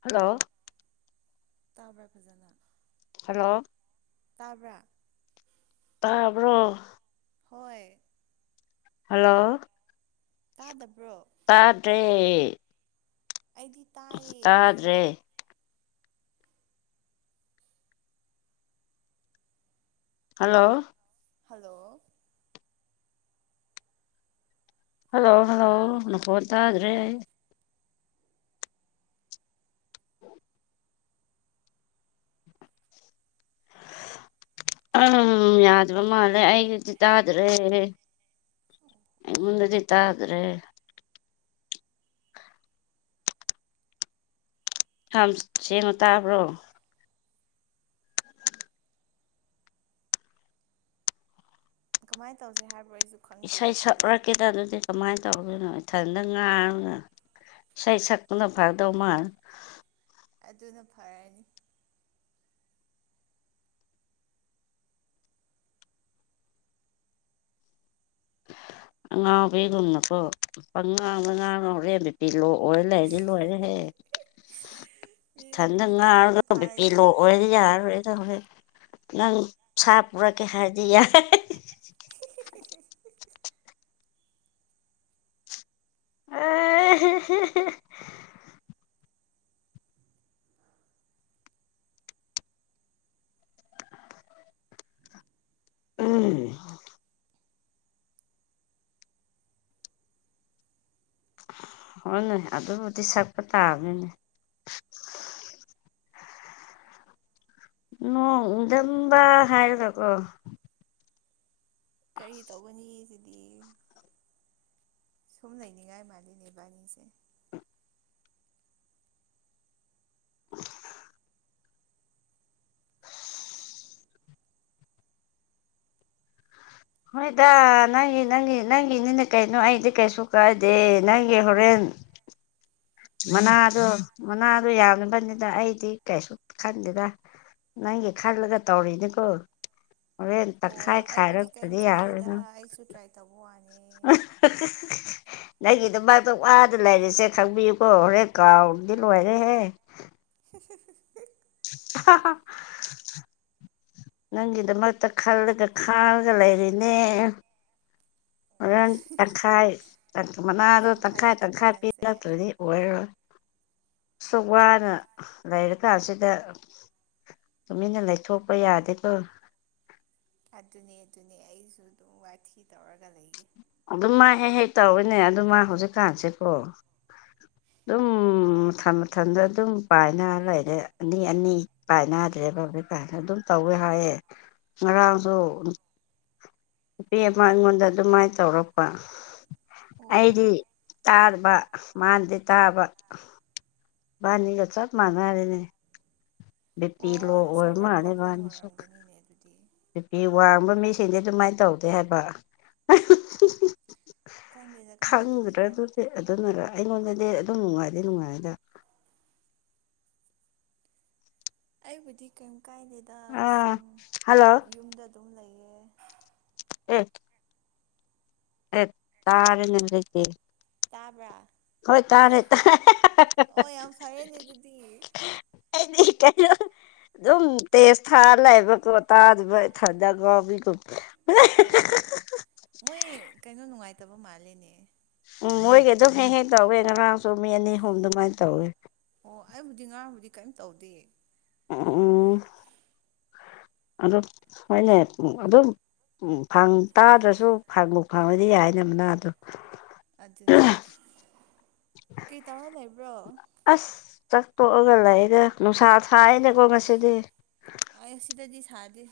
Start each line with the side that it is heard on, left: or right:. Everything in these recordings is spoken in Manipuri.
left: ꯍꯜꯂꯣ
right: ꯇꯥꯕ꯭ꯔꯥ ꯐꯖꯅ
left: ꯍꯜꯂꯣ
right: ꯇꯥꯕ꯭ꯔꯥ
left: ꯇꯥꯕ꯭ꯔꯣ
right: ꯍꯣꯏ
left: ꯍꯜꯂꯣ
right: ꯇꯥꯗꯕ꯭ꯔꯣ
left: ꯇꯥꯗꯔꯦ
right: ꯑꯩꯗꯤ ꯇꯥꯏꯑꯦ
left: ꯇꯥꯗ꯭ꯔꯦ ꯍꯜꯂꯣ
right: ꯍꯜꯂꯣ
left: ꯍꯜꯂꯣ ꯍꯜꯂꯣ ꯅ ꯐꯣꯟ ꯇꯥꯗ꯭ꯔꯦ ꯑꯩ ꯑꯪ ꯌꯥꯗꯕ ꯃꯥꯜꯂꯦ ꯑꯩꯒꯤꯗꯤ ꯇꯥꯗ꯭ꯔꯦ ꯑꯩꯉꯣꯟꯗꯗꯤ ꯇ ꯑꯗꯨ꯭ꯔꯦ ꯌꯥꯝ ꯆꯦꯡꯉꯣ ꯇꯥꯕ꯭ꯔꯣ
right: ꯀꯃꯥꯏꯅ ꯇꯧꯁꯦ ꯍꯥꯏꯕ꯭ꯔꯣ ꯑꯩꯁꯨ
left: ꯏꯁꯩ
right: ꯈꯪꯗ꯭ꯔꯤꯅꯦ ꯁꯤꯗꯤ
left: ꯁꯛꯎꯀꯦꯗ ꯑꯗꯨꯗꯤ ꯀꯃꯥꯏꯅ ꯇꯧꯔꯗꯣꯏꯅꯣ ꯏꯊꯟꯇ ꯉꯥꯔꯨꯅ ꯏꯁꯩ ꯁꯛꯄꯨꯅ ꯐꯥꯗꯧ ꯃꯥꯜ
right: ꯑꯗꯨꯅ ꯐꯔꯅꯤ
left: ꯑ ꯉꯥꯡ ꯄꯤ ꯀꯅꯣꯥꯡ ꯉꯥꯡ ꯄꯤꯂꯣꯛꯑꯣ ꯂꯩꯔꯗꯤ ꯂꯣꯏꯔꯦꯍꯦ
right: ꯃꯤꯅꯤꯠ
left: ꯏꯊꯟꯗ
right: ꯃꯤꯅꯤꯠ ꯇꯔꯥꯕꯨ
left: ꯉꯥꯡꯔꯒ ꯕꯤꯄꯤ
right: ꯐꯥꯔꯗꯤ ꯌꯥꯔꯦ
left: ꯂꯣꯛꯑꯣꯣꯏꯗꯤ
right: ꯀꯩꯅꯣ
left: ꯌꯥꯔꯔꯣꯏꯗ ꯍꯣꯔꯣꯏ ꯅꯪ ꯁꯥ ꯄꯨꯔꯛꯀꯦ ꯍꯥꯏꯔꯗꯤ ꯌꯥꯏ
right: ꯁꯥꯔ ꯀ ꯍꯥꯏ
left: ꯑ ꯎꯝ ꯍꯣꯏ ꯅꯣꯏ ꯑꯗꯨꯕꯨꯗꯤ ꯁꯛꯄ ꯇꯥꯕꯅꯤꯅꯦ ꯅꯣꯡ ꯎꯗꯝꯕ ꯍꯥꯏꯔꯒꯀꯣ
right: ꯀꯔꯤ ꯇꯧꯒꯅꯤ ꯁꯤꯗꯤ ꯁꯨꯝ ꯅꯅꯤꯉꯥꯏ ꯃꯥꯜꯂꯤꯅꯦꯕꯥꯅꯤꯁꯦ
left: [inaudible] ꯍꯣꯏꯗ ꯅꯪꯒꯤ ꯅꯪꯒꯤ ꯅꯪꯒꯤꯅꯤꯅ ꯀꯩꯅꯣ ꯑꯩꯗꯤ ꯀꯩꯁꯨ ꯀꯥꯏꯗꯦ ꯅꯪꯒꯤ ꯍꯣꯔꯦꯟ ꯃꯅꯥꯗꯣ ꯃꯅꯥꯗꯣ ꯌꯥꯝꯕꯅꯤꯅ ꯑꯩꯗꯤ ꯀꯩꯁꯨ ꯈꯟꯗꯦꯗ ꯅꯪꯒꯤ ꯈꯜꯂꯒ ꯇꯧꯔꯤꯅꯦꯀꯣ
right: ꯑꯣ ꯑꯩꯕꯨꯗꯤ ꯀꯩꯝ
left: ꯌꯥꯔꯔꯣꯏ
right: ꯀꯥꯏꯗꯦꯗ
left: ꯅꯪ
right: ꯑꯩꯁꯨ ꯇ꯭ꯔꯥꯏ ꯇꯧꯕ ꯋꯥꯅꯦ
left: ꯅꯪꯒꯤꯗ ꯃꯥꯏꯗꯣꯛ ꯋꯥ ꯂꯩꯔꯤꯁꯦ ꯈꯪꯕꯤꯌꯨꯀꯣ ꯍꯣꯔꯦ ꯀꯥꯎꯔꯗꯤ ꯂꯣꯏꯔꯦꯍꯦ
right: [inaudible]
left: ꯑ ꯅꯪꯒꯤꯗꯃꯛꯇ ꯈꯜꯂꯒ ꯈꯥꯡꯉꯒ ꯂꯩꯔꯤꯅꯦ ꯃꯔ ꯇꯈꯥꯏ ꯃꯅꯥꯗꯣ
right: ꯌꯥꯝ
left: ꯇꯪꯈꯥꯏ
right: ꯐꯔꯦꯗꯀꯣ
left: ꯇꯪꯈꯥꯏ
right: ꯅꯪꯁꯦ
left: ꯄꯤꯔꯛꯇ꯭ꯔꯗꯤ ꯑꯣꯏꯔꯣꯏ ꯁ ꯋꯥꯅ ꯂꯩꯔꯛ ꯍꯧꯖꯤꯀꯥꯟꯁꯤꯗ ꯇꯨꯃꯤꯟꯅ ꯂꯩꯊꯣꯛꯄ ꯌꯥꯗꯦꯀꯣ
right: ꯑꯗꯨꯅꯦ ꯑꯗꯨꯅꯦ ꯑꯩꯁꯨ ꯑꯗꯨꯝ ꯋꯥꯊꯤ ꯇꯧꯔꯒ ꯂꯩꯒꯦ
left: ꯑꯗꯨ ꯃꯥ ꯍꯦꯛ ꯍꯦꯛ ꯇꯧꯋꯤꯅꯦ ꯑꯗꯨ ꯃꯥ ꯍꯧꯖꯤꯛꯀꯥꯟꯁꯤꯦꯀꯣ ꯑꯗꯨꯝ ꯃꯊꯟ ꯃꯊꯟꯗ ꯑꯗꯨꯝ ꯄꯥꯏꯅ ꯂꯩꯔꯦ ꯑꯅꯤ ꯑꯅꯤ ꯄꯥꯏꯅꯗ꯭ꯔꯦ ꯄꯕ꯭ꯂꯤ ꯀꯥꯏꯅ ꯑꯗꯨꯝ ꯇꯧꯋꯦ ꯍꯥꯏꯌꯦꯦ ꯉꯔꯥꯡꯁꯨ ꯅꯨꯄꯤ ꯑꯃ ꯑꯩꯉꯣꯟꯗ ꯑꯗꯨꯃꯥꯏꯅ ꯇꯧꯔꯛꯄ
right: ꯑꯣ
left: ꯑꯩꯗꯤ ꯇꯥꯔꯕꯥ ꯃꯥꯥꯟꯦ ꯇꯥꯔꯕꯥ ꯅꯤꯒ ꯆꯠ ꯃꯥ ꯃꯥꯔꯦꯅꯦ ꯕꯤ ꯄꯤ ꯂꯣ
right: ꯑꯣ
left: ꯑꯣꯏ
right: ꯁꯔꯚꯔ
left: ꯃꯥꯅꯤ
right: ꯄ꯭ꯔꯣꯕ꯭ꯂꯦꯝ
left: ꯋꯥꯅꯤꯁ
right: ꯑꯣꯏꯔꯝꯒꯅꯤꯅꯦ ꯑꯗꯨꯗꯤ
left: ꯅꯨꯄꯤꯤ ꯋꯥꯡꯕ ꯃꯤꯁꯤꯡꯗꯤ ꯑꯗꯨꯃꯥꯏꯅ ꯇꯧꯗꯦ ꯍꯥꯏꯕ
right: ꯈꯪꯗꯦꯗ ꯀꯃꯥꯏꯅ
left: ꯈꯪꯕ꯭ꯔꯥ
right: ꯇꯧꯁꯤꯔꯥ
left: ꯑꯗꯨ ꯁꯤ ꯑꯗꯨꯅꯔ ꯑꯩꯉꯣꯟꯗꯗꯤ ꯑꯗꯨꯝ ꯅꯨꯡꯉꯥꯏꯗꯤꯦ ꯅꯨꯡꯉꯥꯏꯔꯗ
right: ꯑꯩꯕꯨꯗꯤ ꯀꯩꯝ ꯀꯥꯏꯗꯦꯗ
left: ꯑꯥ
right: ꯁꯨꯝ
left: ꯍꯜꯂꯣ
right: ꯌꯨꯝꯗ ꯑꯗꯨꯝ ꯂꯩꯌꯦ꯫
left: [unintelligible] ꯑꯦꯠ ꯇꯥꯔꯦꯅꯦ ꯍꯧꯖꯤꯛꯇꯤ꯫
right: ꯇꯥꯕ꯭ꯔꯥ꯫
left: ꯍꯣꯏ ꯇꯥꯔꯦ ꯇꯥ꯫
right: ꯑꯣ ꯌꯥꯝ ꯐꯔꯦꯅꯦ
left: [unintelligible]
right: ꯑꯗꯨꯗꯤ
left: ꯑꯩꯗꯤ ꯀꯩꯅꯣ ꯑꯗꯨꯝ ꯇꯦꯖ ꯊꯥ ꯂꯩꯕꯀꯣ ꯇꯥꯗꯕ ꯏꯊꯟꯗ ꯉꯥꯎꯕꯤꯒꯨꯝ꯫
right: ꯑꯣ ꯃꯣꯏ ꯀꯩꯅꯣ ꯅꯨꯡꯉꯥꯏꯇꯕ ꯃꯥꯜꯂꯦꯅꯦ꯫
left: ꯎꯝ ꯃꯣꯏꯒ ꯑꯗꯨꯝ ꯍꯦꯛ ꯍꯦꯛ ꯇꯧꯋꯦ ꯉꯔꯥꯡꯁꯨ ꯃꯤ ꯑꯅꯤ ꯍꯨꯝ ꯑꯗꯨꯃꯥꯏ ꯇꯧꯋꯦ꯫
right: ꯑꯣ ꯑꯩꯕꯨꯗꯤ ꯉꯥꯥꯡꯕꯨꯗꯤ ꯀꯔꯤꯝ ꯇꯧꯗꯦ
left: ꯑꯣ ꯍ ꯑꯗꯨꯣ ꯍꯅꯦ ꯑꯗꯨꯣ ꯎꯝ ꯇꯥꯗ꯭ꯔꯁꯨ ꯐꯪꯕ ꯐꯪꯉꯗꯤ ꯌꯥꯏꯗꯅꯕꯅꯗ
right: ꯑꯗꯨꯅꯦ ꯀꯩ ꯇꯧꯔ ꯂꯩꯕ꯭ꯔꯣ
left: ꯑꯁ ꯆꯥꯛꯇꯣꯛꯑꯒ ꯂꯩꯒ ꯅꯨꯡꯁꯥ ꯊꯥꯏꯅꯦꯀꯣ ꯉꯁꯤꯗꯤ
right: ꯑ ꯁꯤꯗꯗꯤ ꯁꯥꯗꯦ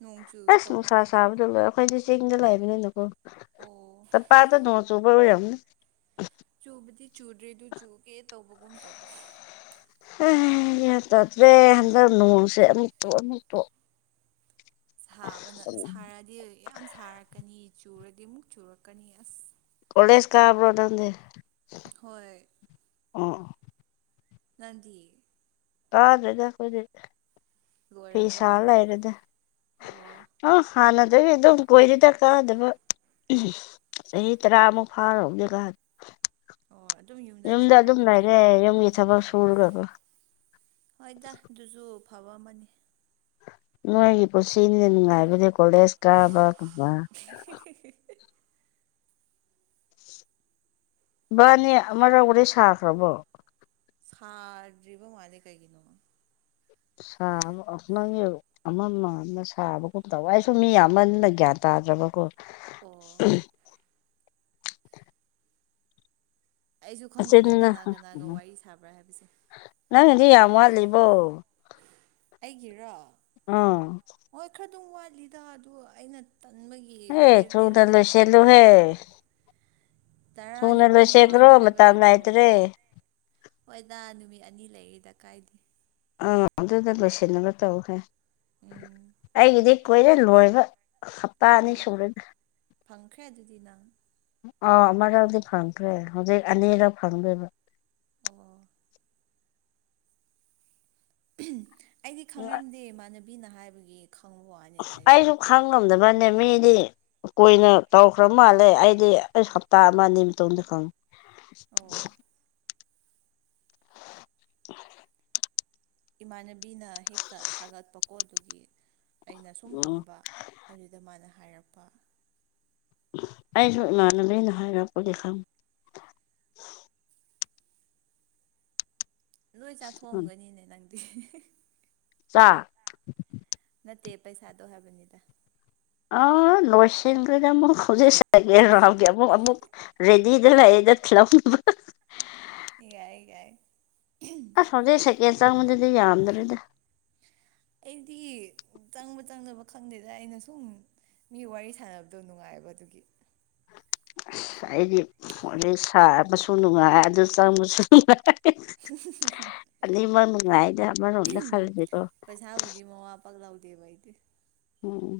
right: ꯅꯣꯡ ꯆꯨꯒꯦ
left: ꯑꯁ
right: ꯇꯧꯋꯦ
left: ꯅꯨꯡꯁꯥ ꯁꯥꯕꯗꯣ ꯂꯣꯏ ꯑꯩꯈꯣꯏꯗꯤ ꯆꯤꯡꯗ ꯂꯩꯕꯅꯤꯅꯀꯣ
right: ꯑꯣ
left: ꯆꯞꯄꯥꯗ ꯅꯣꯡ ꯆꯨꯕ ꯑꯣꯏꯔꯝꯅꯤ꯫
right: ꯆꯨꯕꯗꯤ ꯆꯨꯗ꯭ꯔꯦꯗꯨ ꯆꯨꯒꯦ ꯇꯧꯕꯒꯨꯝ ꯇꯧꯕ꯫
left: [unintelligible] ꯒ꯭ꯌꯥꯟ ꯇꯥꯗ꯭ꯔꯦ ꯍꯟꯗꯛ ꯅꯣꯡꯁꯦ ꯑꯃꯨꯛꯇꯣ ꯑꯃꯨꯛꯇꯣꯛ꯫
right: ꯁꯥꯕꯅ ꯁꯥꯔꯛꯑꯗꯤ ꯌꯥꯝ ꯁꯥꯔꯛꯀꯅꯤ ꯆꯨꯔꯗꯤ ꯑꯃꯨꯛ ꯆꯨꯔꯛꯀꯅꯤ ꯑꯁ꯫
left: ꯀꫭꯂꯦꯁ ꯀꯥꯕ꯭ꯔꫭ ꯅꯪꯗꯤ꯫
right: ꯍꯣꯏ꯫
left: ꯑꫭ꯫
right: ꯅꯪꯗꯤ꯫
left: ꯇꯥꯗ꯭ꯔꯦꯗ ꯈꫭꯏꯗꯤ ꯐꯤ
right: ꯂꯣꯏꯔꯕꯣ
left: ꯁꯥ ꯂꯩꯔꯦꯗ꯫
right: ꯑꯣ
left: ꯑ ꯍꯥꯟꯅꯗꯒꯤ ꯑꯗꯨꯝ ꯀꯨꯏꯔꯦꯗ ꯀꯥꯗꯕ꯫ [unintelligible] ꯆꯍꯤ ꯇꯔꯥ ꯑꯃꯨꯛ ꯐꯥꯔ ꯍꯖꯤꯀꯥꯟ
right: ꯑꯣ ꯑꯗꯨꯝ
left: ꯌꯨꯝꯗ
right: ꯂꯩꯕ꯭ꯔꯥ
left: ꯑꯗꯨꯝ
right: ꯑꯗꯨꯗꯤ
left: ꯂꯩꯔꯦ ꯌꯨꯝꯒꯤ ꯊꯕꯛ
right: ꯑꯣ
left: ꯁꯨꯔꯒꯀꫭ꯫
right: ꯍꯣꯏꯗ ꯑꯗꯨꯁꯨ ꯐꯕ ꯑꯃꯅꯤ꯫
left: ꯅꯣꯏꯒꯤ ꯄꯨꯟꯁꯤꯅꯤꯅꯦ ꯅꯨꯡꯉꯥꯏꯕꯗꯤ ꯀꯣꯜꯦꯖ ꯀꯥꯕ ꯀꯨꯝꯕ꯫
right: [unintelligible]
left: ꯕꯥꯅꯦ ꯑꯃꯥꯔꯛꯄꯨꯗꯤ ꯁꯥꯈ꯭ꯔꯕꯣ꯫
right: ꯁꯥꯗ꯭ꯔꯤꯕ ꯃꯥꯂꯦ ꯀꯩꯒꯤꯅꯣ꯫
left: ꯁꯥꯕ ꯑꫭ ꯅꯪꯒꯤ ꯑꯃ ꯃꯥꯟꯕ ꯁꯥꯕꯒꯨꯝ ꯇꯋꯦ ꯑꯩꯁꯨ ꯃꯤ ꯌꯥꯝꯃꯟꯅ ꯒ꯭ꯌꯥꯟ ꯇꯥꯗ꯭ꯔꯕꯀꯣ꯫
right: ꯑꯣ꯫ ꯑꯩꯁꯨ ꯈꯪꯗꯦꯗ
left: ꯅꯆꯤꯟꯅ
right: ꯀꯅꯥ ꯀꯅꯥꯒ ꯋꯥꯔꯤ ꯁꯥꯕ꯭ꯔꯥ ꯍꯥꯏꯕꯁꯦ꯫
left: ꯅꯪꯅꯗꯤ ꯌꯥꯝ ꯋꯥꯠꯂꯤꯕꯣ꯫
right: ꯑꯩꯒꯤꯔꯣ꯫
left: ꯑꯥ꯫
right: ꯍꯣꯏ ꯈꯔ ꯑꯗꯨꯝ ꯋꯥꯠꯂꯤꯗ ꯑꯗꯨ ꯑꯩꯅ ꯇꯟꯕꯒꯤ
left: ꯍꯦ ꯊꯨꯅ
right: [inaudible] ꯂꯩꯕ꯫
left: ꯂꯣꯏꯁꯤꯜꯂꯨꯍꯦ ꯊꯨꯅ
right: ꯇꯔꯥꯅꯤꯄꯥꯟ
left: ꯂꯣꯏꯁꯤꯟꯈ꯭ꯔꯣ
right: ꯃꯃꯥꯡꯗ ꯍꯥꯏꯕ
left: ꯃꯇꯝ
right: ꯅꯠꯇ꯭ꯔꯣ꯫
left: ꯂꯩꯇ꯭ꯔꯦ
right: ꯍꯣꯏꯗꯥ ꯅꯨꯃꯤꯠ ꯑꯅꯤ ꯂꯩꯔꯤꯗ ꯀꯥꯏꯗꯦ꯫
left: ꯑꯥ ꯑꯗꯨꯗ ꯂꯣꯏꯁꯤꯟꫪꯕ ꯇꯧꯈ꯭ꯔꯦ꯫
right: ꯎꯝ꯫
left: ꯑꯩꯒꯤꯗꯤ ꯀꯨꯏꯔꯦ ꯂꯣꯏꯕ ꯍꯞꯇꯥ ꯑꯅꯤ
right: ꯑꯣ
left: ꯁꯨꯔꯦꯗ
right: ꯐꯪꯈ꯭ꯔꯦ ꯑꯗꯨꯗꯤ ꯅꯪ
left: ꯑꯥ ꯑꯃꯔꯥꯎꯗꯤ ꯐꯪꯈ꯭ꯔꯦ ꯍꯧꯖꯤꯛ ꯑꯅꯤꯔꯛ ꯐꯪꯗꯣꯏꯕ
right: ꯑꯣ ꯑꯩꯗꯤ ꯈꯪꯅꯔꯝꯗꯦ ꯏꯃꯥꯟꯅꯕꯤꯅ ꯍꯥꯏꯕꯒꯤ ꯈꯪꯕ ꯋꯥꯅꯤ
left: ꯑꯩꯁꯨ ꯈꯪ ꯉꯝꯗꯕ ꯋꯥꯅꯦ ꯃꯤꯗꯤ ꯀꯣꯏꯅ ꯇꯧꯈ꯭ꯔꯕ ꯃꯥꯜꯂꯦ ꯑꯩꯗꯤ ꯑꯩ ꯍꯞꯇꯥ ꯑꯃ ꯑꯅꯤ ꯃꯇꯨꯡꯗ ꯈꯪꯉꯤ
right: ꯑꯣ
left: [inaudible]
right: ꯏꯃꯥꯟꯅꯕꯤꯅ ꯍꯦꯛꯇ ꯊꯥꯒꯠꯄꯀꯣ ꯑꯗꯨꯒꯤ ꯑꯩꯅ ꯁꯨꯝ
left: ꯎꯝ
right: ꯍꯪꯕ ꯑꯗꯨꯗ ꯃꯥꯅ ꯍꯥꯏꯔꯛꯄ
left: ꯑꯩꯁꯨ ꯏꯃꯥꯟꯅꯕꯤꯅ ꯍꯥꯏꯔꯛꯄꯗꯤ ꯈꯪ
right: ꯂꯣꯏ
left: ꯎꯝ
right: ꯆꯥꯊꯣꯛꯑꯝꯒꯅꯤꯅꯦ ꯅꯪꯗꯤ꯫ [unintelligible]
left: ꯆꯥꯛ꯫
right: ꯅꯠꯇꯦ ꯄꯩꯁꯥꯗꯣ ꯍꯥꯏꯕꯅꯤꯗ꯫
left: ꯑꯥ ꯅꯣꯏꯁꯤꯡꯈ꯭ꯔꯦꯗ ꯃꯨꯛ꯫ ꯍꯧꯖꯤꯛ ꯁꯥꯒꯦ ꯔꯥꯎꯟꯒꯤ ꯑꯃꯨꯛ ꯑꯃꯨꯛ ꯔꯦꯗꯤꯗ ꯂꯩꯑꯦꯗ ꯊꯤꯜꯂꯝꯕ꯫
right: ꯏꯌꯥꯏ ꯒꯥꯏ꯫
left: ꯑꯁ ꯍꯧꯖꯤꯛ ꯁꯦꯀꯦꯟ ꯆꯪꯕꯗꯨꯗꯤ ꯌꯥꯝꯗ꯭ꯔꯦꯗ꯫
right: ꯑꯩꯗꯤ ꯆꯪꯕ ꯆꯪꯗꯕ ꯈꯪꯗꯦꯗ ꯑꯩꯅ ꯁꯨꯝ ꯃꯤ ꯋꯥꯔꯤ ꯁꯥꯟꯅꯕꯗꯣ ꯅꯨꯡꯉꯥꯏꯕ ꯑꯗꯨꯒꯤ꯫
left: ꯑꯁ ꯑꯩꯗꯤ ꯋꯔꯤ ꯁꯥꯕꯁꯨ ꯅꯨꯡꯉꯥꯏ ꯑꯗꯨ ꯆꯪꯕꯁꯨ ꯅꯨꯡꯉꯥꯏ꯫ [unintelligible] ꯑꯅꯤꯃꯛ ꯅꯨꯡꯉꯥꯏꯗ ꯑꯃꯔꯣꯝꯗ ꯈꯜꯂꯗꯤꯀꯣ
right: ꯄꯩꯁꯥꯕꯨꯗꯤ [unintelligible]
left: ꯎꯝ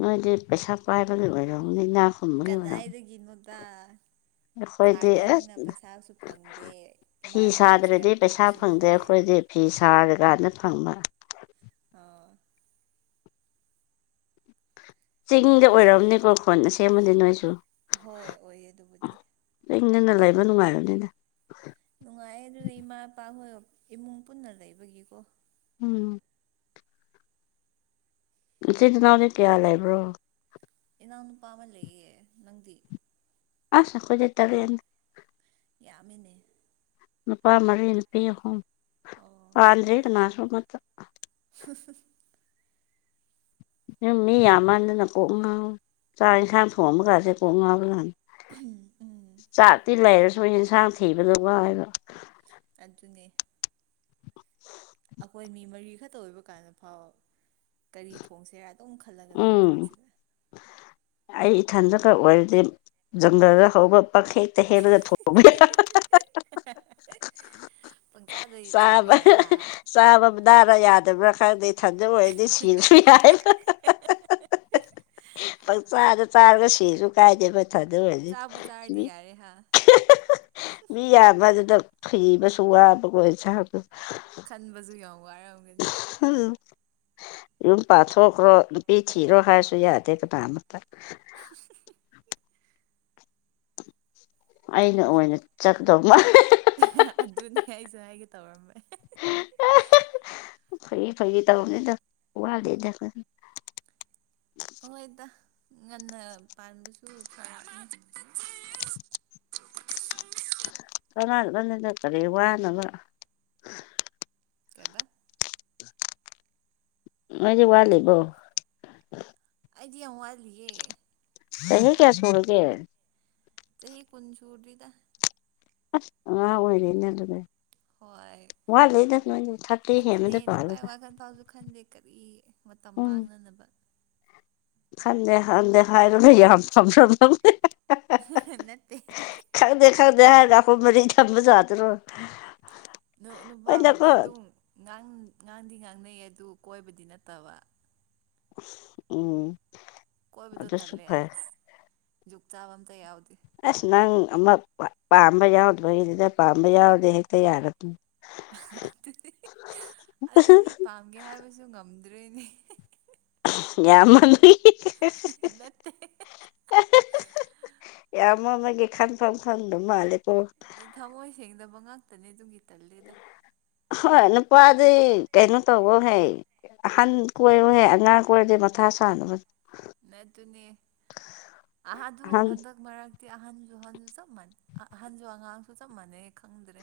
left: ꯅꯣꯏꯗꯤ ꯄꯩꯁꯥ ꯄꯥꯏꯕꯒꯤ ꯑꯣꯏꯔꯝꯒꯅꯤꯅ
right: ꯀꯗꯥꯏ ꯗꯒꯤꯅꯣꯗ
left: ꯑꯩꯈꯣꯏꯗꯤ
right: ꯁꯥꯇ꯭ꯔꯅꯤꯅ
left: ꯑꯁ
right: ꯄꯩꯁꯥꯁꯨ ꯐꯪꯗꯦ
left: ꯐꯤ
right: ꯏꯃꯥ ꯏꯄꯥꯅꯁꯨ
left: ꯁꯥꯗ꯭ꯔꯗꯤ
right: ꯌꯥꯝ
left: ꯄꯩꯁꯥ
right: ꯄꯤꯕꯁꯨ
left: ꯐꯪꯗꯦ
right: ꯅꯠꯇꯦ
left: ꯑꯩꯈꯣꯏꯗꯤ ꯐꯤ ꯁꯥꯔꯀꯥꯟꯗ ꯐꯪꯕ
right: ꯑꯣ
left: ꯆꯤꯡꯗ
right: ꯍꯧꯖꯤꯛ
left: ꯑꯣꯏꯔꯝꯅꯤꯀꯣ ꯈꯨꯟ ꯑꯁꯦꯡꯕꯗꯤ ꯅꯣꯏꯁꯨ
right: ꯍꯣꯏ ꯑꯣꯏꯌꯦ ꯑꯗꯨꯕꯨꯗꯤ
left: ꯆꯤꯡꯗꯅ ꯂꯩꯕ ꯅꯨꯡꯉꯥꯏꯔꯅꯤꯗ
right: ꯅꯨꯡꯉꯥꯏꯌꯦ ꯑꯗꯨ ꯏꯃꯥ ꯏꯄꯥ ꯍꯣꯏ ꯏꯃꯨꯡ ꯄꯨꯟꯅ ꯂꯩꯕꯒꯤꯀꯣ
left: ꯎꯝ ꯏꯆꯤꯟ ꯏꯅꯥꯎꯗꯤ ꯀꯌꯥ ꯂꯩꯕ꯭ꯔꯣ
right: ꯏꯅꯥꯎ ꯅꯨꯄꯥ ꯑꯃ ꯂꯩꯌꯦ ꯅꯪꯗꯤ
left: ꯑꯁ ꯑꯩꯈꫭꯏꯗꯤ ꯇꯔꯦꯠꯅꯤ
right: ꯌꯥꯝꯃꯦꯅꯦ
left: ꯅꯨꯄꯥ ꯃꯔꯤ ꯅꯨꯄꯤ ꯑꯍꯨꯝ
right: ꯑꯣ
left: ꯄꯥꯟꯗ꯭ꯔꯤ ꯀꯅꯥꯁꯨ ꯑꯃꯠꯇ
right: [unintelligible]
left: ꯌꯨꯝ ꯃꯤ ꯌꯥꯝꯃꯟꯗꯅ ꯀꯣꯛ ꯉꯥꯎꯋꯤ ꯆꯥꯛ ꯌꯦꯟꯁꯥꯡ ꯊꯣꯡꯕꯒꯥꯁꯦ ꯀꯣꯛ ꯉꯥꯎꯕ ꯖꯥꯠꯅꯤ
right: ꯎꯝ
left: ꯆꯥꯛꯇꯤ ꯂꯩꯔꯁꯨ ꯑꯦꯟꯁꯥꯡ ꯊꯤꯕꯗꯣ ꯋꯥꯏꯕ
right: ꯑꯗꯨꯅꯦ
left: [inaudible]
right: ꯑꯩꯈꯣꯏ ꯃꯤ ꯃꯔꯤ ꯈꯛꯇ ꯑꯣꯏꯕ ꯀꯥꯟꯗ ꯐꯥꯎ ꯀꯔꯤ ꯊꯣꯡꯁꯦ ꯑꯗꯨꯝ ꯈꯜꯂꯒ ꯂꯩꯕ
left: ꯎꯝ
right: ꯀꯥꯟꯁꯤꯗ
left: ꯑꯩ ꯏꯊꯟꯗꯀ ꯑꯣꯏꯔꯗꯤ ꯖꯪꯒꯜꯗ ꯍꯧꯕ ꯄꯪ ꯍꯦꯛꯇ ꯍꯦꯜꯂꯒ ꯊꯣꯛ
right: [unintelligible] ꯄꯪꯆꯥꯥꯗ ꯆꯥꯕ ꯌꯥꯏ ꯍꯥ
left: ꯆꯥꯕ [unintelligible] ꯌꯥꯗꯕ꯭ꯔꯥ ꯈꯪꯗꯦ ꯏꯊꯟꯗ ꯑꯣꯏꯔꯗꯤ ꯁꯤꯔꯁꯨ ꯌꯥꯏꯕ ꯄꯪ ꯆꯥꯗ ꯆꯥꯔꯒ ꯁꯤꯔꯁꯨ ꯀꯥꯏꯗꯦꯕ
right: ꯆꯥꯕꯨ ꯆꯥꯔꯗꯤ ꯌꯥꯔꯦ ꯍꯥ
left: [unintelligible] ꯃꯤ ꯌꯥꯝꯕ ꯑꯗꯨꯗ ꯊꯤꯕꯁꯨ ꯋꯥꯕꯀꯣ ꯏꯟꯁꯥꯡꯗꯣ
right: ꯈꯟꯕꯖꯨ ꯌꯥꯝ ꯋꯥꯔꯝꯒꯅꯤ
left: ꯎꯝ ꯌꯨꯝ ꯄꯥꯊꯣꯛꯈ꯭ꯔꯣ ꯅꯨꯄꯤ ꯊꯤꯔꯣ ꯍꯥꯏꯔꯁꯨ ꯌꯥꯗꯦ ꯀꯅꯥ ꯑꯃꯇ
right: ꯍ
left: ꯑꯩꯅ ꯑꯣꯏꯅ ꯆꯠꯗꯕ ꯃꯥ
right: ꯑꯗꯨꯅꯤ ꯑꯩꯁꯨ ꯑꯩꯒ ꯇꯧꯔꯝꯃꯦ
left: ꯐꯩ ꯐꯩ ꯇꯧꯔꯝꯅꯤꯗ ꯋꯥꯠꯂꯤꯗ
right: ꯍꯍꯣꯏꯗ ꯉꯟꯅ ꯄꯥꯟꯕꯁꯨ ꯈꯔ
left: [unintelligible] [unintelligible] ꯀꯔꯤ ꯋꯥꯅꯕ
right: ꯀꯩꯕ
left: ꯅꯣꯏꯗꯤ ꯋꯥꯠꯂꯤꯕꯣ
right: ꯑꯩꯗꯤ ꯌꯥꯝ ꯋꯥꯠꯂꯤꯌꯦ
left: ꯆꯍꯤ ꯀꯌꯥ ꯁꯨꯔꯒꯦ
right: ꯆꯍꯤ ꯀꯨꯟ ꯁꯨꯨꯗ꯭ꯔꯤꯗ
left: ꯑꯁ ꯑꯉꯥꯡ ꯑꯣꯏꯔꯤꯅꯦ ꯑꯗꯨꯗꯤ
right: ꯍꯣꯏ
left: ꯋꯥ ꯂꯩꯗ
right: ꯑꯗꯨꯅꯦ ꯅꯨꯄꯥ ꯋꯥꯈꯜ ꯐꯥꯎꯁꯨ ꯈꯟꯗꯦ ꯀꯔꯤ ꯃꯇꯝ ꯃꯥꯡꯅꯅꯕ
left: ꯈꯟꯗꯦ ꯈꯟꯗꯦ ꯍꯥꯏꯔꯨꯅꯦ ꯌꯥꯝ ꯐꯝ꯭ꯔ ꯅꯗꯦ
right: ꯅꯠꯇꯦ
left: ꯈꯪꯗꯦ ꯈꯪꯗꯦ ꯍꯥꯏꯔꯒ ꯑꯩꯈꯣꯏ ꯃꯔꯤ ꯊꯝꯕ ꯌꯥꯥꯗꯔꯣ
right: ꯅꯨꯄꯥꯕꯨꯗꯤ ꯑꯗꯨꯝꯥꯡ ꯉꯥꯡꯗꯤ ꯉꯥꯡꯅꯩ ꯑꯗꯨ ꯀꯣꯏꯕꯗꯤ ꯅꯠꯇꯕ
left: ꯎꯝ
right: ꯀꯣꯏꯕꯗꯣ
left: ꯑꯗꯨꯁꯨ
right: ꯇꯜꯂꯦ
left: ꯐꯩ
right: ꯑꯁ ꯖꯨꯛ ꯆꯥꯕ ꯑꯝꯇ ꯌꯥꯎꯗꯦ
left: ꯑꯁ ꯅꯪ ꯑꯃꯛ ꯄꯥꯝꯕ ꯌꯥꯎꯗꯕꯩꯅꯤꯗ ꯄꯥꯝꯕ ꯌꯥꯎꯔꯗꯤ ꯍꯦꯛꯇ ꯌꯥꯔꯗꯣꯏꯅꯤ
right: ꯑꯗꯨꯗꯤ ꯑꯗꯨ ꯃꯤ ꯄꯥꯝꯒꯦ ꯍꯥꯏꯕꯁꯨ ꯉꯝꯗ꯭ꯔꯣꯏꯅꯦ
left: ꯌꯥꯝ ꯅꯣꯛꯅꯤꯡ
right: ꯅꯠꯇꯦ
left: ꯑꯦ ꯑꯃ ꯃꯥꯒꯤ ꯈꯥꯟꯄꯝ ꯈꯟꯗꯃ ꯍꯥꯂꯦꯀꯣ
right: ꯑꯗꯨ ꯊꯝꯃꯣꯏ ꯁꯦꯡꯗꯕ ꯉꯥꯛꯇꯅꯦ ꯑꯗꯨꯒꯤ ꯇꯜꯂꯦꯗ
left: ꯍꯣꯏ ꯅꯨꯄꯥꯗꯤ ꯀꯩꯅꯣ ꯇꯧꯕ ꯍꯩ ꯑꯍꯟ ꯀꯣꯏꯔꯣꯍꯦ ꯑꯉꯥꯡ ꯀꯣꯏꯔꯗꯤ ꯃꯊꯥ ꯁ ꯁꯥꯅꯕꯅꯤ
right: ꯅꯠꯇꯨꯅꯦ ꯑꯍꯥꯗꯨ
left: ꯑꯍꯟ
right: ꯍꯟꯗꯛ ꯃꯔꯛ ꯑꯍꯟꯁꯨ ꯑꯍꯟꯁꯨ ꯆꯞ ꯃꯥꯟꯅꯩ ꯑꯍꯟꯁꯨ ꯑꯉꯥꯡꯁꯨ ꯆꯞ ꯃꯥꯟꯅꯩ ꯈꯪꯗ꯭ꯔꯦ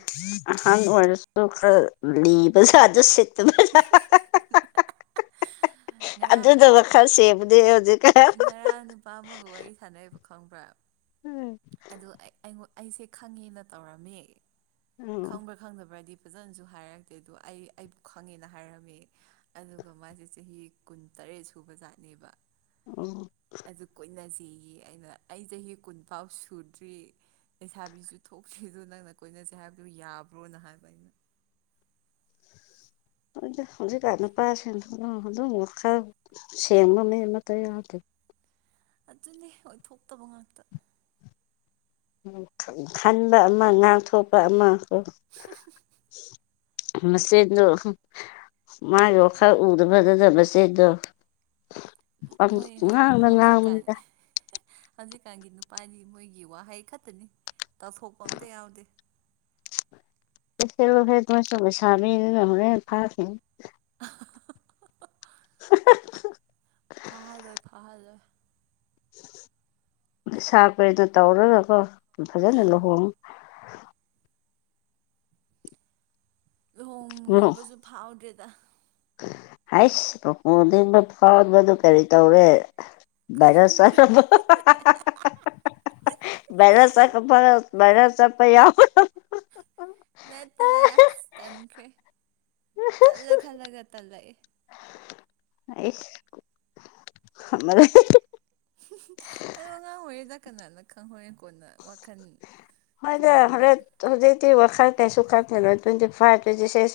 left: ꯑꯍꯟ ꯑꯣꯏꯔꯁꯨ ꯑꯗꯨ ꯈꯔ ꯂꯤꯕ ꯖꯥꯠꯅꯦ ꯑꯗꯨ ꯁꯤꯠꯇꯕꯔꯥ ꯍꯥꯍꯥꯍꯥ ꯑꯗꯨ
right: ꯉꯔꯥꯡ
left: ꯈꯔ ꯁꯦꯕꯗꯤ ꯍꯧꯖꯤꯛ
right: ꯉꯔꯥꯡ ꯅꯨꯄꯥ ꯑꯃꯒ ꯋꯥꯔꯤ ꯁꯥꯟꯅꯩꯕ ꯈꯪꯕ꯭ꯔꯥ
left: ꯎꯝ
right: ꯑꯗꯨ ꯑꯩꯉꯣ ꯑꯩꯁꯦ ꯈꯪꯉꯦꯅ ꯇꯧꯔꯝꯃꯦ ꯈꯪꯕ꯭ꯔꯥ ꯈꯪꯗꯕ꯭ꯔꯗꯤ ꯐꯖꯅꯁꯨ ꯍꯥꯏꯔꯛꯇꯦ ꯑꯩ ꯑꯩꯕꯨ ꯈꯪꯉꯦꯅ ꯍꯥꯏꯔꯝꯃꯦ ꯑꯗꯨꯒ ꯃꯥꯁꯦ ꯆꯍꯤ ꯀꯨꯟꯇꯔꯦꯠ ꯁꯨꯕ ꯖꯥꯠꯅꯦꯕ
left: ꯑꯣ
right: ꯑꯗꯨ ꯀꯣꯏꯅꯖꯦꯌꯦ ꯑꯩꯅ ꯑꯩ ꯆꯍꯤ ꯀꯨꯟꯐꯥꯎ ꯁꯨꯗ꯭ꯔꯤ ꯂꯩꯁꯥꯕꯤꯁꯨ ꯊꯣꯛꯇ꯭ꯔꯤꯗꯣ ꯅꯪꯅ ꯀꯣꯏꯅꯁꯦ ꯍꯥꯏꯕꯗꯨꯣ ꯌꯥꯕ꯭ꯔꯣꯅ ꯍꯥꯏꯕ ꯑꯩꯅ
left: ꯑꯗꯨ ꯍꯧꯖꯤꯛꯀ ꯅꯨꯄꯥꯁꯤꯡ ꯑꯗꯨꯝ ꯈꯔ ꯁꯦꯡꯕ ꯃꯤ ꯑꯃꯠꯇ ꯌꯥꯎꯗꯦ
right: ꯑꯗꯨꯅꯦ ꯑꯣꯏꯊꯣꯛꯇꯕ ꯉꯥꯛꯇ
left: ꯈꯟꯕ ꯑꯃ ꯉꯥꯛꯊꯣꯛꯄ ꯑꯃ
right: [unintelligible]
left: ꯃꯆꯦꯗꯨ ꯃꯥꯒꯤ ꯋꯥꯈꯜ ꯎꯗꯕꯗꯨꯗ ꯃꯆꯦꯗꯣ
right: ꯃꯣꯏ ꯍꯧꯖꯤꯛꯀꯥꯟ
left: ꯉꯥꯡꯕꯅꯤꯗ
right: ꯍꯧꯖꯤꯛꯀꯥꯟꯒꯤ ꯅꯨꯄꯥꯗꯤ ꯃꯣꯏꯒꯤ ꯋꯥꯍꯩ ꯈꯛꯇꯅꯤ ꯇꯥꯎꯊꯣꯛꯄ ꯑꯝꯇ ꯌꯥꯎꯗꯦ
left: ꯆꯠꯔꫭꯍꯦ ꯅꯣꯏꯁꯨ ꯂꯩꯁꯥꯕꯤꯅꯤꯅ ꯍꯣꯔꯦꯟ ꯐꯥꯈꯤꯅꯤ
right: [unintelligible]
left: [unintelligible]
right: ꯐꯍꯜꯂꯣꯏ ꯐꯍꯜꯂꯣꯏ
left: ꯁꯥ ꯀꯩꯗꫭ ꯇꯧꯔꯒꯒ ꯐꯖꯅ
right: ꯎꯝ
left: ꯂꯨꯍꯣꯡ
right: ꯂꯨꯍꯣꯡꯅꯤꯡꯕꯁꯨ ꯐꯥꯎꯗ꯭ꯔꯦꯗ
left: ꯍꯁ ꯄꯣꯟꯗꯤꯕ ꯐꯥꯎꯕꯗꯨ ꯀꯔꯤ ꯇꯧꯔꯦ
right: ꯈꯪꯗꯦ
left: [unintelligible] ꯔꯁ ꯈꯄꯔ ꯔꯁ ꯄꯩ ꯌꯥꯎ
right: ꯅꯠꯇꯤ ꯂ ꯇꯟꯈꯤ ꯀꯂ ꯀꯂꯒ ꯇ ꯂꯩꯑꯦ
left: ꯑꯩꯔ
right: ꯑꯗꯣ ꯑꯉꯥꯡ ꯑꯣꯏꯔꯤꯩꯗ ꯀꯅꯥꯅ ꯈꯪꯍꯧꯣꯔꯦ ꯀꯣꯟꯅ ꯋꯥꯈꯜ
left: ꯍꯣꯏꯗ
right: ꯇꯣꯉꯥꯟꯕ
left: ꯍꯣꯔꯦ ꯍꯧꯖꯤꯛꯇꯥꯏꯁꯨꯥꯏ ꯇ꯭ꯋꯦꯟꯇꯤ ꯐꯥꯏꯚ ꯇ꯭ꯋꯦꯟꯇꯤ ꯁꯤꯛꯁ